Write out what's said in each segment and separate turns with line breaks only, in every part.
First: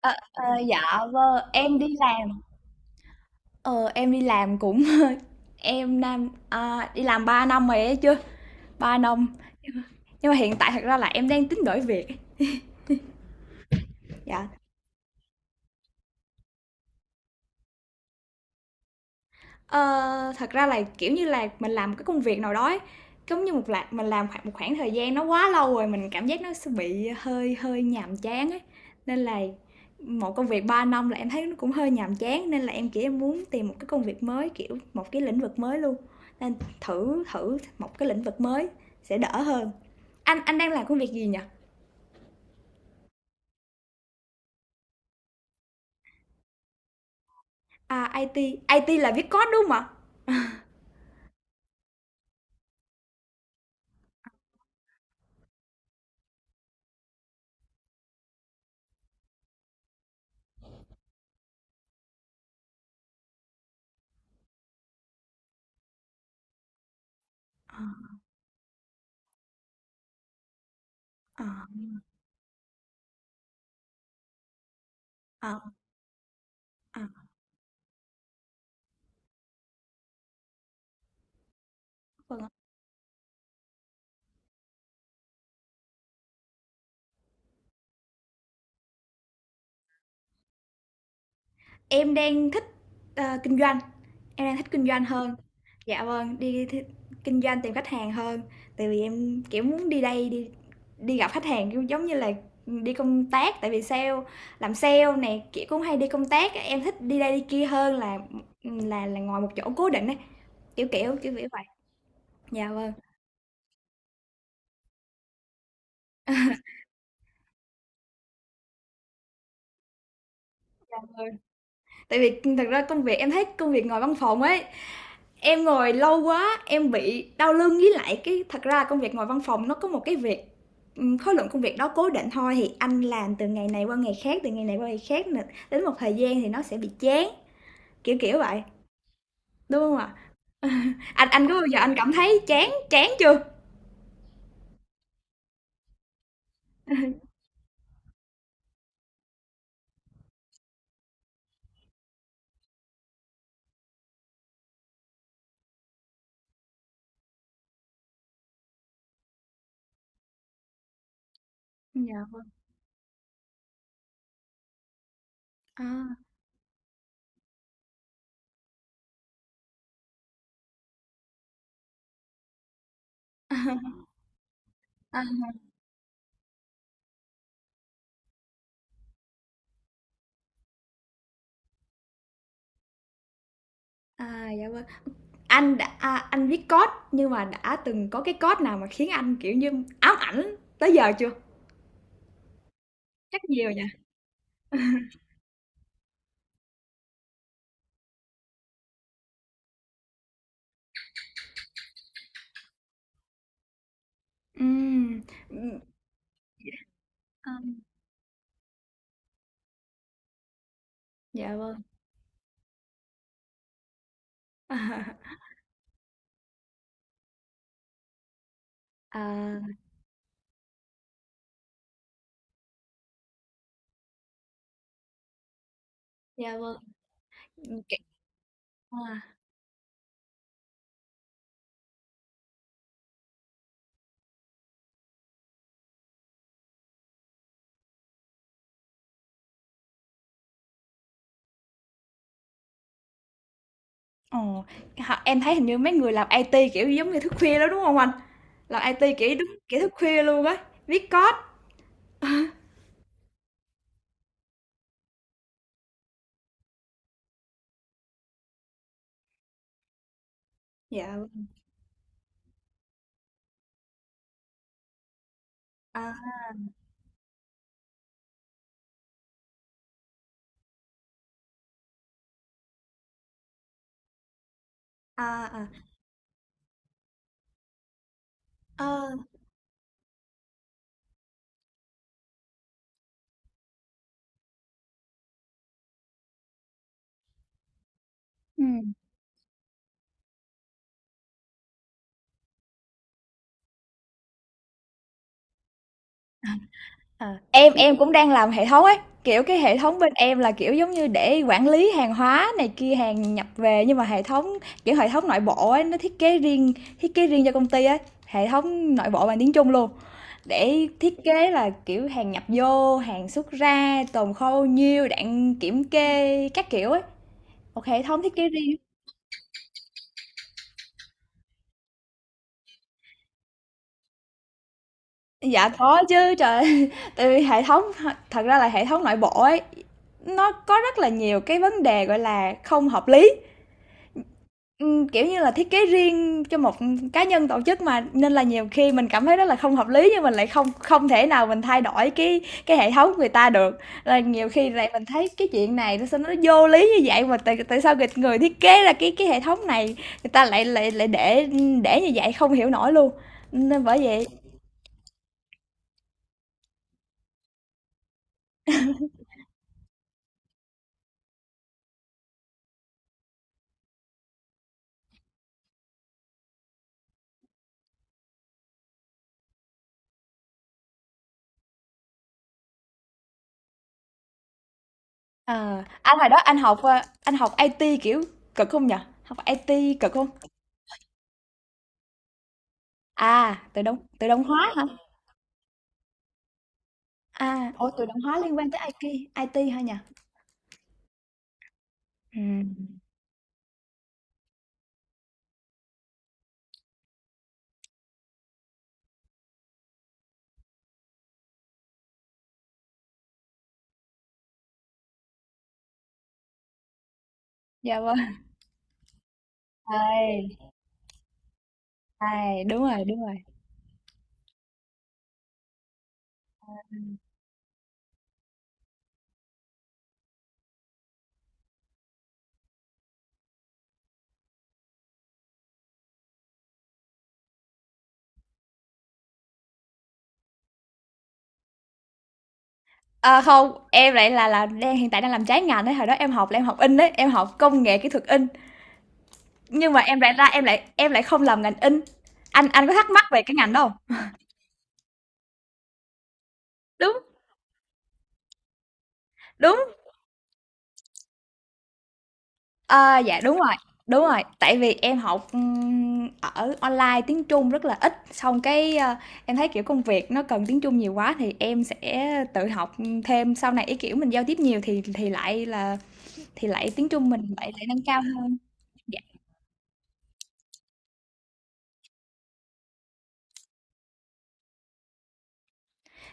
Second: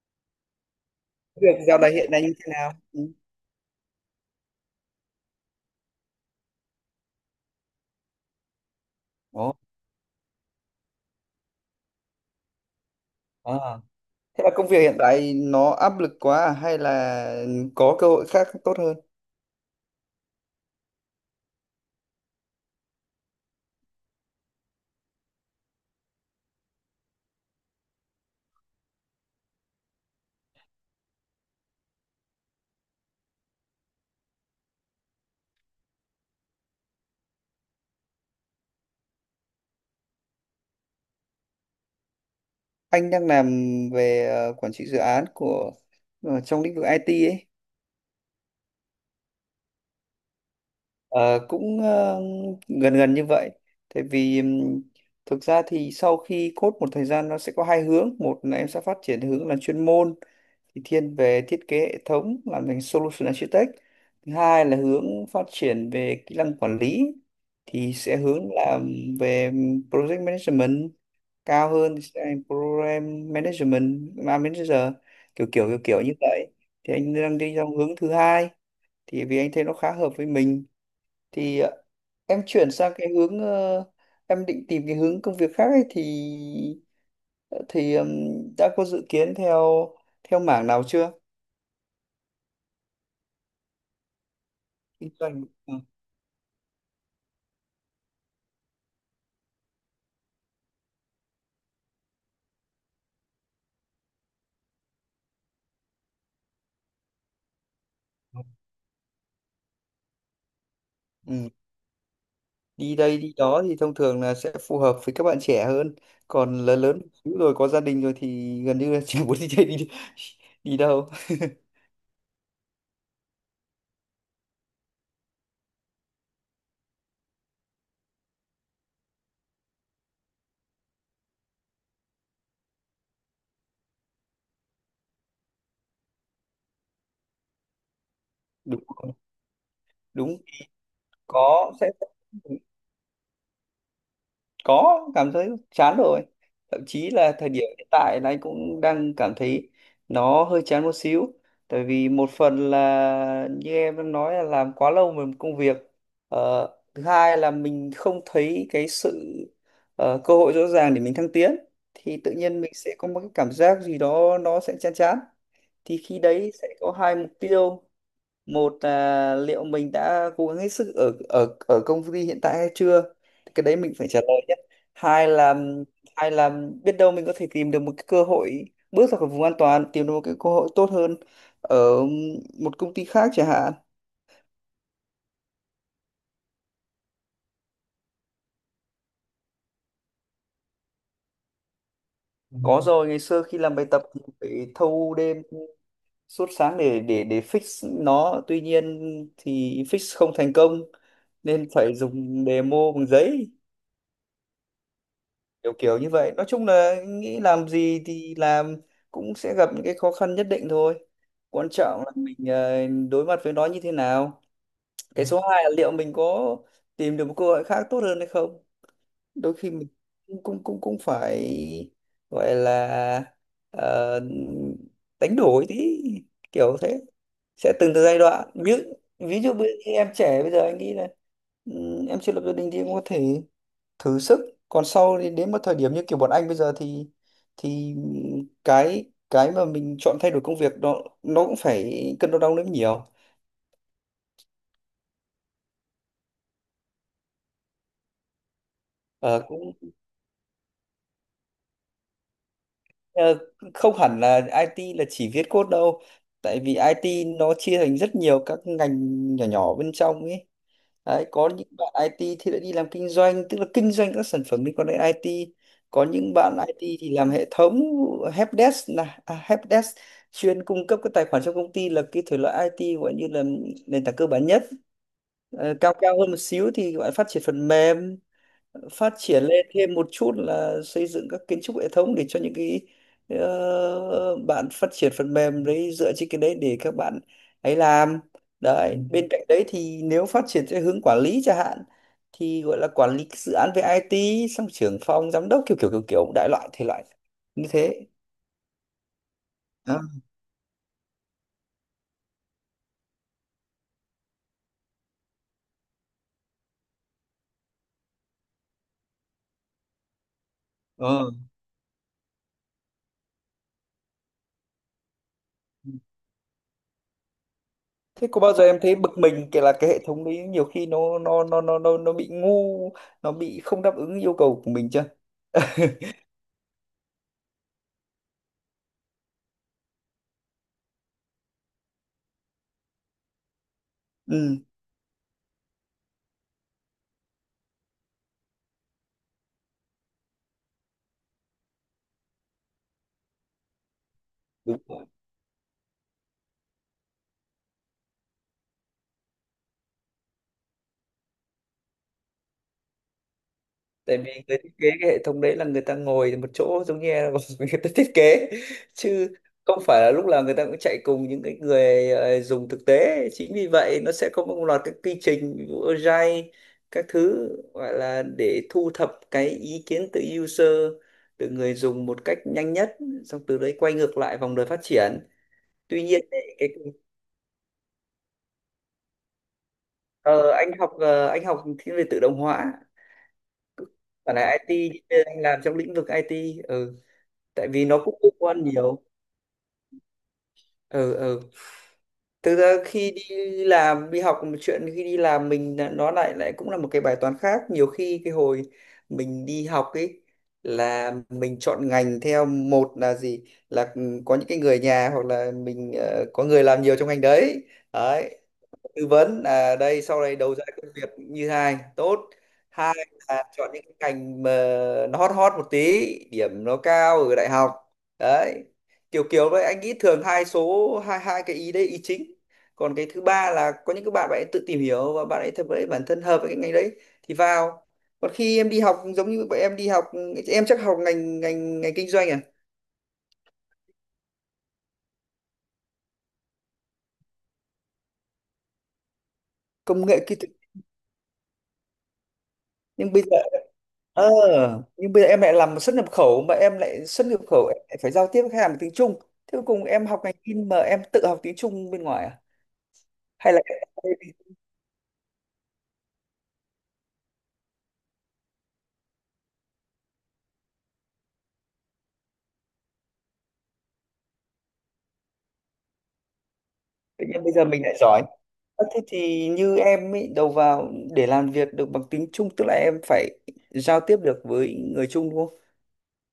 Ờ, dạ vâng
Việc
em
dạo này
đi
hiện nay như
làm.
thế nào? Ừ.
Ờ em đi làm cũng em đang đi làm 3 năm rồi ấy chứ, 3 năm,
Ồ,
nhưng mà hiện tại thật ra là em đang tính đổi việc.
à. Thế
Dạ.
là công việc hiện tại nó áp lực quá à? Hay là có cơ hội khác tốt hơn?
Ờ, Thật ra là, kiểu như là, mình làm một cái công việc nào đó ấy, giống như một là mình làm khoảng một khoảng thời gian nó quá lâu rồi, mình cảm giác nó sẽ bị hơi hơi nhàm chán ấy. Nên là một công việc 3 năm là em thấy nó cũng hơi nhàm chán, nên là em, kiểu, em muốn tìm một cái công việc mới, kiểu, một cái lĩnh vực mới luôn, nên thử thử một cái lĩnh vực mới sẽ đỡ hơn. Anh đang làm công việc gì nhỉ?
Anh đang làm về quản trị dự án của trong lĩnh vực IT ấy.
À, IT, IT là viết code, đúng không ạ?
Ờ, cũng ờ, gần gần như vậy. Tại vì thực ra thì sau khi code một thời gian nó sẽ có hai hướng. Một là em sẽ phát triển hướng là chuyên môn thì thiên về thiết kế hệ thống, làm thành solution architect. Thứ hai là hướng phát triển về kỹ năng quản lý
Ờ,
thì sẽ hướng làm về project management,
ờ,
cao hơn thì sẽ thành program management manager, kiểu
ờ,
kiểu kiểu kiểu như vậy. Thì
ờ,
anh
vâng
đang đi trong hướng thứ hai, thì vì anh thấy nó khá hợp với mình. Thì em
ạ.
chuyển sang cái hướng em định tìm cái hướng công việc khác ấy, thì ờ, thì ừm, đã có dự kiến theo theo mảng nào chưa.
Em đang thích, kinh doanh. Em đang thích kinh doanh
Kinh
hơn.
doanh, ừ.
Dạ vâng, kinh doanh tìm khách hàng hơn. Tại vì em kiểu muốn đi đây đi đi gặp khách hàng kiểu giống như là đi công tác, tại vì sale, làm sale này kiểu cũng hay đi công tác, em thích đi đây đi kia hơn là là ngồi một chỗ cố định ấy, kiểu kiểu kiểu kiểu
Ừ,
vậy. Dạ vâng.
đi đây đi đó thì thông thường là sẽ phù hợp với các bạn trẻ hơn, còn lớn lớn một xíu rồi có gia đình rồi thì gần như là chẳng muốn đi chơi đi đi
Dạ
đâu
vâng, tại vì thật ra công việc, em thấy công việc ngồi văn phòng ấy, em ngồi lâu quá, em bị đau lưng. Với lại cái, thật ra công việc ngồi văn phòng nó có một cái việc, khối lượng công việc đó cố định thôi thì anh làm từ ngày này qua ngày khác, từ ngày này qua ngày khác nè, đến một thời gian thì nó sẽ bị chán, kiểu kiểu vậy,
đúng rồi,
đúng không ạ?
đúng.
Anh có bao
Có
giờ
sẽ
anh cảm thấy chán chán chưa?
có cảm thấy chán rồi, thậm chí là thời điểm hiện tại là anh cũng đang cảm thấy nó hơi chán một xíu. Tại vì một phần là như em đã nói là làm quá lâu về một công việc. ờ, Thứ hai là mình không thấy cái sự cơ hội rõ ràng để mình thăng tiến, thì
Dạ.
tự nhiên mình sẽ có một cái cảm giác gì đó nó sẽ chán chán.
À.
Thì khi đấy sẽ có hai mục tiêu. Một là liệu mình đã cố gắng hết sức ở ở ở công ty hiện tại hay chưa. Thì cái đấy mình
À,
phải trả lời nhé.
à,
Hai là hai là biết đâu mình có thể tìm được một cái cơ hội, bước ra khỏi vùng an toàn, tìm được một cái cơ hội tốt hơn ở một công ty khác chẳng hạn.
à, dạ vâng. Anh đã anh viết code nhưng mà đã từng có cái code nào mà khiến anh kiểu như ám ảnh tới giờ chưa?
Ừ, có rồi. Ngày
Chắc
xưa khi
nhiều
làm
nhỉ?
bài tập thì phải thâu đêm suốt sáng để fix nó. Tuy nhiên thì fix không thành công nên phải dùng demo bằng giấy,
Ừm.
kiểu
Ừm.
kiểu như vậy. Nói chung là nghĩ
À,
làm gì thì làm cũng sẽ gặp những cái khó khăn nhất định thôi.
dạ
Quan
vâng.
trọng là mình đối mặt với nó như thế nào. Cái Ừ. Số 2 là liệu mình có tìm được một cơ hội khác tốt hơn hay không. Đôi
À,
khi mình cũng phải gọi là ờ, đánh đổi tí,
dạ vâng,
kiểu thế. Sẽ từng
kiểu
từ giai đoạn. Ví dụ
à.
ví dụ em trẻ bây giờ anh nghĩ là ừ, em chưa lập gia đình thì em có thể thử sức. Còn sau đến, đến một thời điểm như kiểu bọn anh bây giờ thì thì cái mà mình chọn thay đổi công việc đó nó cũng phải cân đo đong đếm nhiều.
Ồ, họ em thấy hình như mấy người làm IT, kiểu, giống như thức khuya đó đúng không anh? Làm IT, kiểu,
Ờ,
đúng
cũng.
kiểu thức khuya luôn á, viết code.
Ờ, không hẳn là IT là chỉ viết code đâu. Tại vì IT nó chia thành rất nhiều các ngành nhỏ nhỏ bên trong ấy.
Dạ
Đấy,
vâng.
có những bạn IT thì lại đi làm kinh doanh, tức là kinh doanh các sản phẩm liên quan đến IT.
À,
Có những bạn IT thì làm hệ thống helpdesk, là à, helpdesk chuyên cung cấp các tài khoản trong công ty, là cái thể loại IT gọi như là nền tảng cơ bản nhất.
à, à,
Ờ, cao cao hơn một xíu thì gọi là phát triển phần mềm.
ờ.
Phát triển lên thêm một chút là xây dựng các kiến trúc hệ thống để cho những cái bạn phát triển phần mềm đấy dựa trên cái đấy để các bạn ấy làm. Đấy.
Ừm.
Ừ. Bên cạnh đấy thì nếu phát triển theo hướng quản lý chẳng hạn thì gọi là quản lý cái dự án về IT, xong trưởng phòng giám đốc, kiểu kiểu kiểu kiểu đại loại thể loại
Ờ,
như
em
thế.
cũng đang làm hệ thống ấy, kiểu, cái hệ thống
À,
bên em là, kiểu, giống như để quản lý hàng hóa này kia, hàng nhập về, nhưng mà hệ thống, kiểu, hệ thống nội bộ ấy, nó thiết kế riêng, thiết kế riêng cho công ty ấy, hệ thống nội bộ bằng tiếng Trung luôn. Để thiết
ờ.
kế là, kiểu, hàng nhập vô, hàng xuất ra, tồn kho bao nhiêu, đạn kiểm kê các kiểu ấy. Một hệ thống
Thế
thiết
có
kế
bao giờ
riêng.
em thấy bực mình kể là cái hệ thống đấy nhiều khi nó bị ngu, nó bị không đáp ứng yêu cầu của mình chưa.
Dạ có chứ, trời. Tại vì hệ thống, thật ra là hệ thống nội bộ ấy, nó có rất là nhiều cái vấn đề, gọi là, không hợp lý.
Ừ,
Kiểu như là, thiết kế riêng cho một cá nhân, tổ chức mà, nên là nhiều khi mình cảm thấy rất là không hợp lý nhưng mình lại không không thể nào mình thay đổi cái hệ thống người ta được. Là nhiều khi
đúng.
lại mình thấy cái chuyện này nó sao nó vô lý như vậy mà tại tại sao người người thiết kế ra cái hệ thống này người ta lại lại lại để như vậy, không hiểu nổi luôn. Nên bởi
Tại
vậy
vì người thiết kế cái hệ thống đấy là người ta ngồi một chỗ, giống như là người ta thiết kế chứ không phải là lúc nào người ta cũng chạy cùng những cái người dùng thực tế. Chính vì vậy nó sẽ có một loạt các quy trình, ví dụ Agile các thứ, gọi là để thu thập cái ý kiến từ user, từ người dùng một cách nhanh nhất. Xong từ đấy quay ngược lại vòng đời phát triển.
ờ,
Tuy
anh
nhiên
hồi đó
ấy,
anh
cái
học, anh học IT, kiểu, cực không nhỉ? Học IT cực không?
ờ, anh học anh học thiên về tự động hóa
À, tự
và
động
là
hóa hả?
IT, nhưng anh làm trong lĩnh vực IT. Ừ, tại
À,
vì
ủa,
nó
tự
cũng
động
liên
hóa liên
quan
quan tới
nhiều.
IT, IT hả nhỉ?
Ừ. Thực ra
Ừm,
khi đi làm đi học là một chuyện, khi đi làm mình nó lại lại cũng là một cái bài toán khác. Nhiều khi cái hồi mình đi học ấy là mình chọn ngành theo, một là gì, là ừ, có những cái người nhà hoặc là mình có người làm nhiều trong ngành đấy.
dạ vâng.
Đấy, tư vấn là đây sau này đầu
Thầy,
ra công việc như hai tốt.
thầy, Đúng
Hai
rồi, đúng rồi.
là chọn những cái ngành mà nó hot hot một tí, điểm nó cao ở đại học. Đấy, kiểu kiểu đấy, anh nghĩ thường hai số hai hai cái ý đấy ý chính. Còn cái thứ ba là có những cái bạn bạn ấy tự tìm hiểu và bạn ấy thật với bản thân hợp với cái ngành đấy thì vào. Còn khi em đi học giống như bọn em đi học em chắc học ngành ngành ngành kinh doanh à.
À, không, em lại là đang hiện tại đang làm trái ngành đấy, hồi đó em học là em học in đấy, em học công nghệ kỹ thuật in, nhưng mà
Công
em
nghệ
lại
kỹ
ra
thuật,
em lại em không làm ngành in. Anh có thắc
nhưng bây
mắc
giờ
về cái ngành đó hông?
ờ nhưng bây giờ em lại làm xuất nhập khẩu. Mà em lại
Đúng,
xuất nhập khẩu em lại phải giao tiếp với khách hàng bằng tiếng Trung, thế cuối cùng
đúng,
em học ngành in mà em tự học tiếng Trung bên ngoài à,
ờ, dạ
hay là
đúng rồi, tại vì em học, ở online tiếng Trung rất là ít, xong cái, em thấy, kiểu, công việc nó cần tiếng Trung nhiều quá thì em sẽ tự học, thêm, sau này, ý kiểu, mình giao tiếp nhiều thì lại là thì lại tiếng
tự
Trung
nhiên bây
mình
giờ
lại
mình
lại
lại
nâng cao
giỏi.
hơn.
Ờ, thế
Dạ.
thì như em ý, đầu vào để làm việc được bằng tiếng Trung tức là em phải giao tiếp được với người Trung đúng không.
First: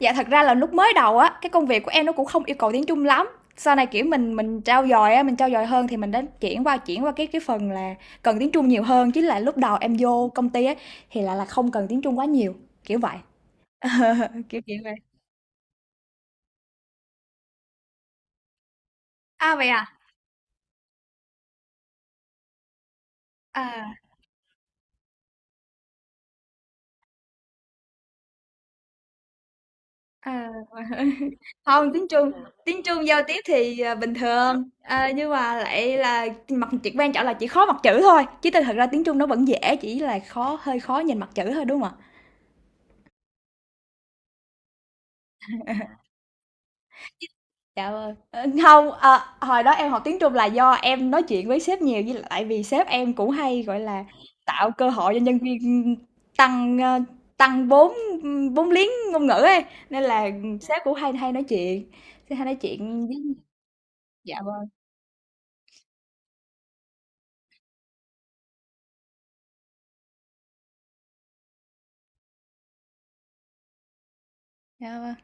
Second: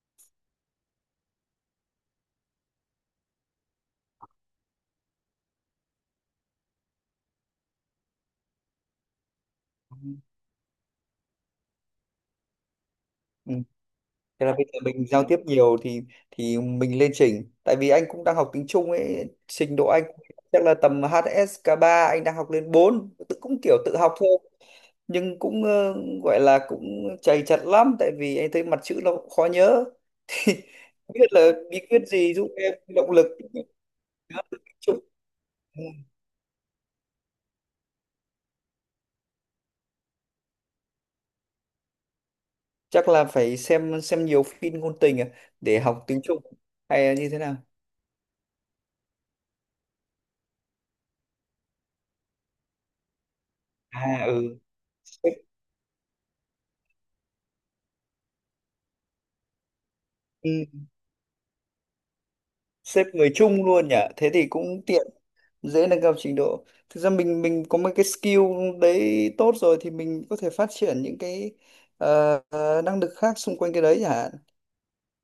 Dạ, thật ra là lúc mới đầu á, cái công việc của em nó cũng không yêu cầu tiếng Trung lắm. Sau này, kiểu, mình trau dồi á, mình trau dồi hơn thì mình đã chuyển qua cái phần là cần tiếng Trung nhiều hơn, chứ là lúc đầu em vô công ty á, thì lại là không cần tiếng Trung quá nhiều, kiểu vậy.
Ừ. Thế là
Kiểu,
bây
kiểu
giờ
vậy.
mình giao tiếp nhiều thì mình lên chỉnh. Tại vì anh cũng đang học tiếng Trung ấy,
À, vậy
trình độ
à?
anh chắc là tầm HSK ba, anh đang học lên bốn, tự cũng kiểu
À.
tự học thôi. Nhưng cũng gọi là cũng chầy chật lắm, tại vì anh thấy mặt chữ nó cũng khó nhớ.
À.
Không biết là bí
Hông,
quyết gì giúp em
tiếng Trung
động
giao
lực
tiếp
nhớ
thì, bình
được
thường,
tiếng Trung.
nhưng mà
Ừ,
lại là mặt chỉ quan trọng là chỉ khó mặt chữ thôi, chứ tinh thật ra tiếng Trung nó vẫn dễ, chỉ là khó hơi khó nhìn mặt chữ thôi, đúng không ạ?
chắc là phải xem nhiều phim ngôn tình à, để học tiếng Trung hay là như thế nào.
Trời ơi, hông, hồi đó em học tiếng Trung là do em nói chuyện với sếp nhiều, với lại vì sếp em cũng hay, gọi là,
À
tạo cơ hội cho
sếp,
nhân viên, tăng, tăng vốn, ưm, vốn liếng ngôn ngữ ấy, nên là,
ừ,
sếp cũng hay hay nói chuyện, sẽ hay nói chuyện
sếp
với.
người Trung luôn nhỉ, thế
Dạ
thì
vâng,
cũng tiện dễ nâng cao trình độ. Thực ra mình có mấy cái skill đấy tốt rồi thì mình có thể phát triển những cái năng lực khác xung quanh cái đấy hả.
dạ vâng.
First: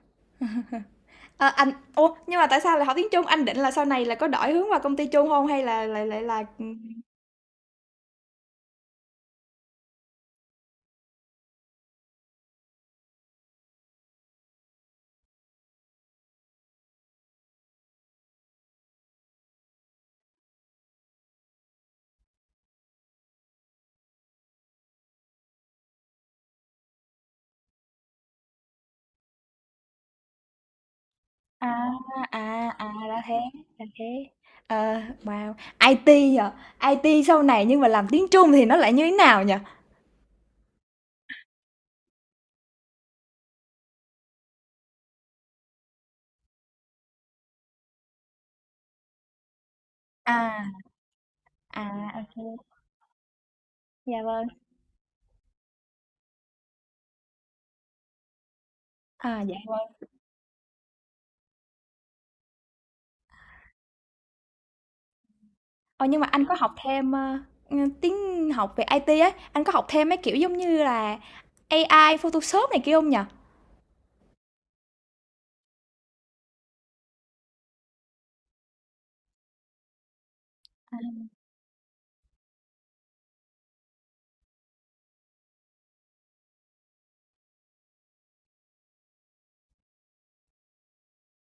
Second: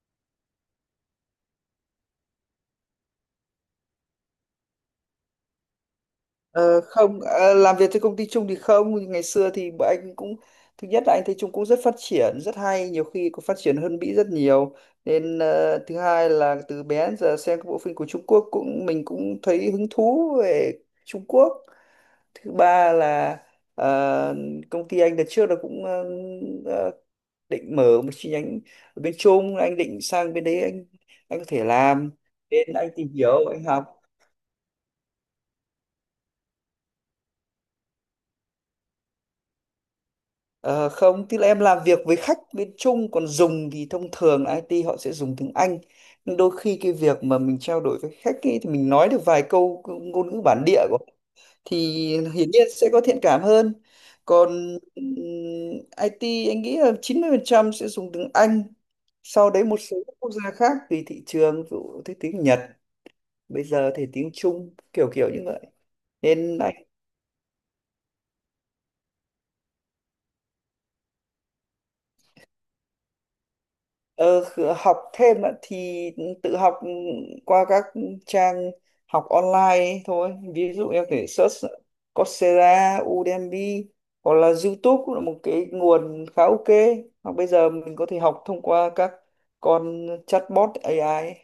Ờ, anh ủa, nhưng mà tại sao lại học tiếng Trung? Anh định là sau này là có đổi hướng vào công ty Trung không hay là lại lại là
Ờ,
ừm.
không làm việc trên công ty Trung thì không. Ngày xưa thì bọn anh cũng, thứ nhất là anh thấy Trung cũng rất phát triển rất hay, nhiều khi còn phát triển hơn Mỹ rất nhiều. Nên thứ hai là từ bé đến giờ xem các bộ phim của Trung Quốc cũng mình cũng thấy hứng thú về Trung Quốc. Thứ ba là ờ, công ty anh đợt trước là cũng ờ, định mở một chi nhánh ở bên Trung, anh định sang bên đấy anh có thể
À,
làm.
à,
Nên
à,
anh tìm
ra thế,
hiểu anh
là
học.
thế. Ờ, wow, IT à? IT sau này nhưng mà làm tiếng Trung thì nó lại như thế nào nhỉ?
Ờ, không, tức là em làm việc với khách bên Trung, còn dùng thì thông thường là IT họ sẽ dùng tiếng Anh. Nhưng đôi khi cái việc mà mình trao đổi với khách ấy, thì mình nói được vài câu ngôn ngữ
À,
bản địa của họ
à,
thì hiển
ok
nhiên sẽ có thiện cảm hơn.
dạ vâng.
Còn IT anh nghĩ là 90% sẽ dùng tiếng Anh.
À,
Sau
dạ
đấy một
vâng.
số các quốc gia khác tùy thị trường, ví dụ thế tiếng Nhật, bây giờ thì tiếng Trung, kiểu kiểu như vậy.
Ờ, nhưng mà anh có
Nên
học
anh
thêm, ưm, tiếng học về IT ấy, anh có học thêm mấy kiểu giống như là AI, Photoshop này kia không nhỉ?
Học thêm ạ, thì tự học qua các trang học online ấy thôi. Ví dụ em có thể search Coursera, Udemy hoặc là YouTube cũng là một cái nguồn khá ok. Hoặc bây giờ mình có thể học thông qua các con chatbot AI ấy,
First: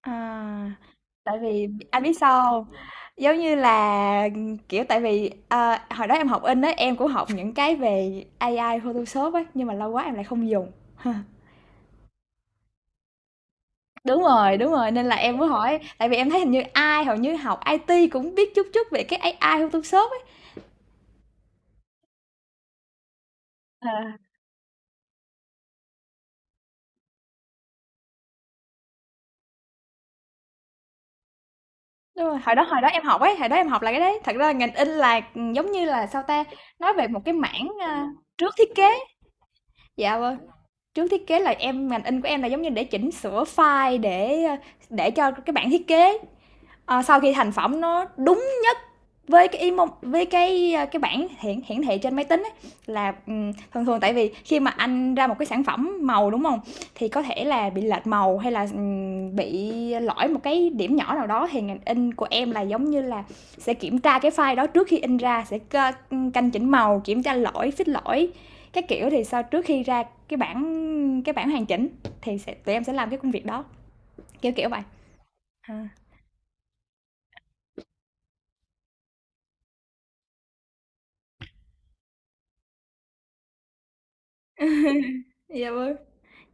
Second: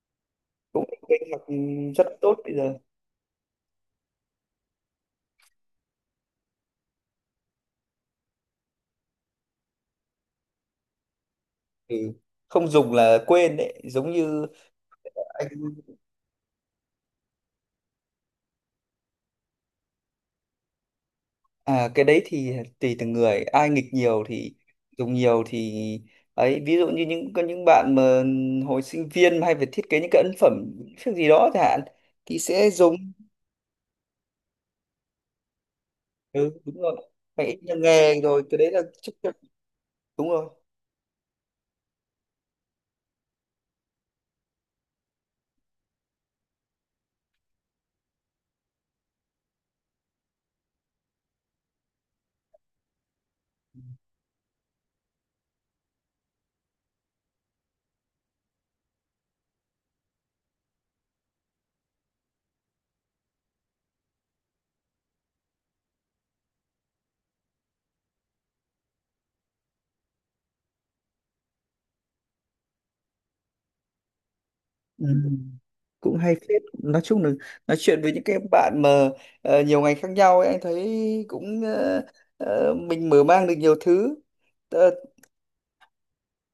À,
cũng là kênh
tại
học
vì anh
rất
biết
tốt bây
sao.
giờ.
Giống như là, kiểu, tại vì, hồi đó em học in á, em cũng học những cái về AI Photoshop ấy, nhưng mà lâu quá em lại không dùng.
Ừ. Không dùng là quên đấy, giống như
Đúng rồi, nên là em mới
anh.
hỏi, tại vì em thấy hình như ai hầu như học IT cũng biết chút chút về cái AI Photoshop ấy.
À, cái đấy thì tùy từng người, ai nghịch
Ờ,
nhiều thì dùng nhiều thì ấy. Ví dụ như có những bạn mà hồi sinh viên mà hay phải thiết kế những cái ấn phẩm việc gì đó chẳng hạn
đúng rồi,
thì sẽ
hồi đó em
dùng.
học ấy, hồi đó em học là cái đấy. Thật ra ngành in là, giống như là, sao ta,
Ừ đúng
nói về
rồi,
một cái
phải ít
mảng,
nhờ
a,
nghề rồi,
trước
cái đấy
thiết
là
kế.
chắc chắn.
Dạ
Đúng
vâng,
rồi.
trước thiết kế là em, ngành in của em là giống như để chỉnh sửa file để, để cho cái bản thiết kế, à, sau khi thành phẩm nó đúng nhất với cái emo với cái cái bảng hiển hiển thị trên máy tính ấy, là ừ, thường thường tại vì khi mà anh ra một cái sản phẩm màu đúng không, thì có thể là bị lệch màu hay là ừ, bị lỗi một cái điểm nhỏ nào đó thì ngành in của em là giống như là sẽ kiểm tra cái file đó trước khi in ra, sẽ canh chỉnh màu, kiểm tra lỗi, fix lỗi các kiểu, thì sau trước khi ra cái bản hoàn chỉnh thì sẽ tụi em sẽ làm cái công việc đó, kiểu kiểu vậy.
Ừ,
À.
cũng hay phết. Nói chung là nói chuyện với những cái bạn mà nhiều ngành khác nhau ấy, anh thấy cũng mình mở mang được nhiều thứ. Ờ,
Dạ vâng.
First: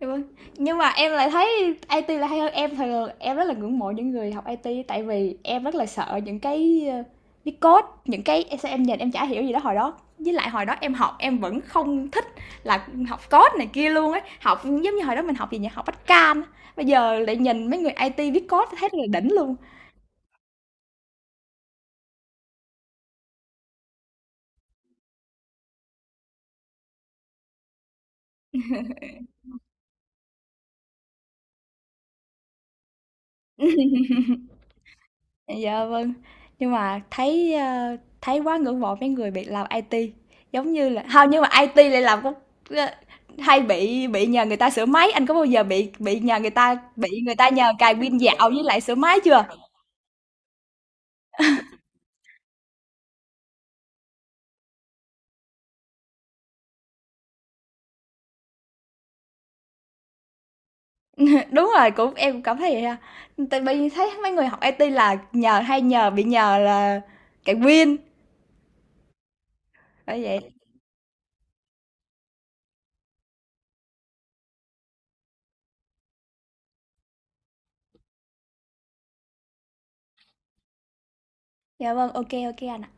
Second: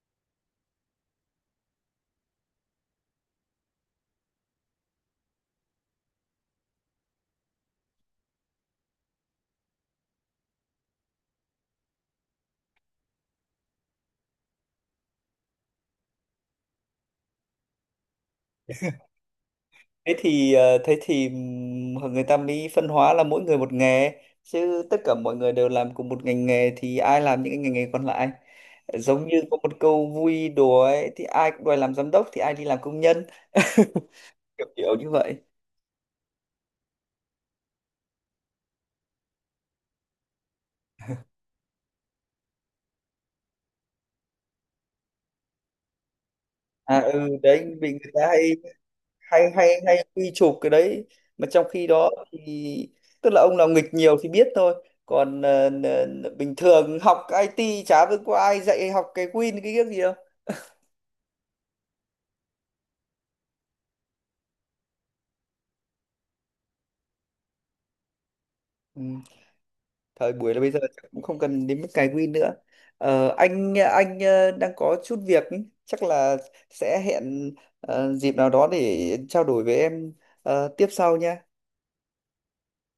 Dạ vâng. Nhưng mà em lại thấy IT là hay hơn, em thường em rất là ngưỡng mộ những người học IT, tại vì em rất là sợ những cái viết code, những cái em nhìn em chả hiểu gì đó hồi đó, với lại hồi đó em học em vẫn không thích là học code này kia luôn ấy, học giống như hồi đó mình học gì nhỉ, học bách can, bây giờ lại nhìn mấy người IT viết code thấy rất là đỉnh luôn.
thế thì người ta mới phân hóa là mỗi người một nghề, chứ tất cả mọi người đều làm cùng một ngành nghề thì ai làm những cái ngành nghề còn lại. Giống như có một câu vui đùa ấy thì ai cũng đòi làm giám đốc thì ai đi làm công nhân, kiểu kiểu như vậy.
Dạ vâng, nhưng mà thấy, thấy quá ngưỡng mộ mấy người bị làm IT, giống như là không, nhưng mà IT lại làm cũng hay bị nhờ người ta sửa máy, anh có bao giờ bị nhờ người ta
À
bị
ừ
người ta
đấy,
nhờ
vì
cài
người
pin
ta
dạo
hay
với lại sửa máy chưa?
hay hay hay quy chụp cái đấy. Mà trong khi đó thì tức là ông nào nghịch nhiều thì biết thôi. Còn bình thường học IT chả biết có ai dạy học cái Win cái gì đâu.
Đúng rồi, cũng em cũng cảm thấy vậy ha. Tại vì thấy mấy người học IT là nhờ hay nhờ bị nhờ là cài pin.
Ừ,
Bởi
thời
vậy.
buổi là bây giờ chắc cũng không cần đến mức cài win nữa. Anh đang có chút việc ý. Chắc là sẽ hẹn dịp nào đó để trao đổi với em tiếp sau nha.
Dạ vâng, ok ok anh ạ.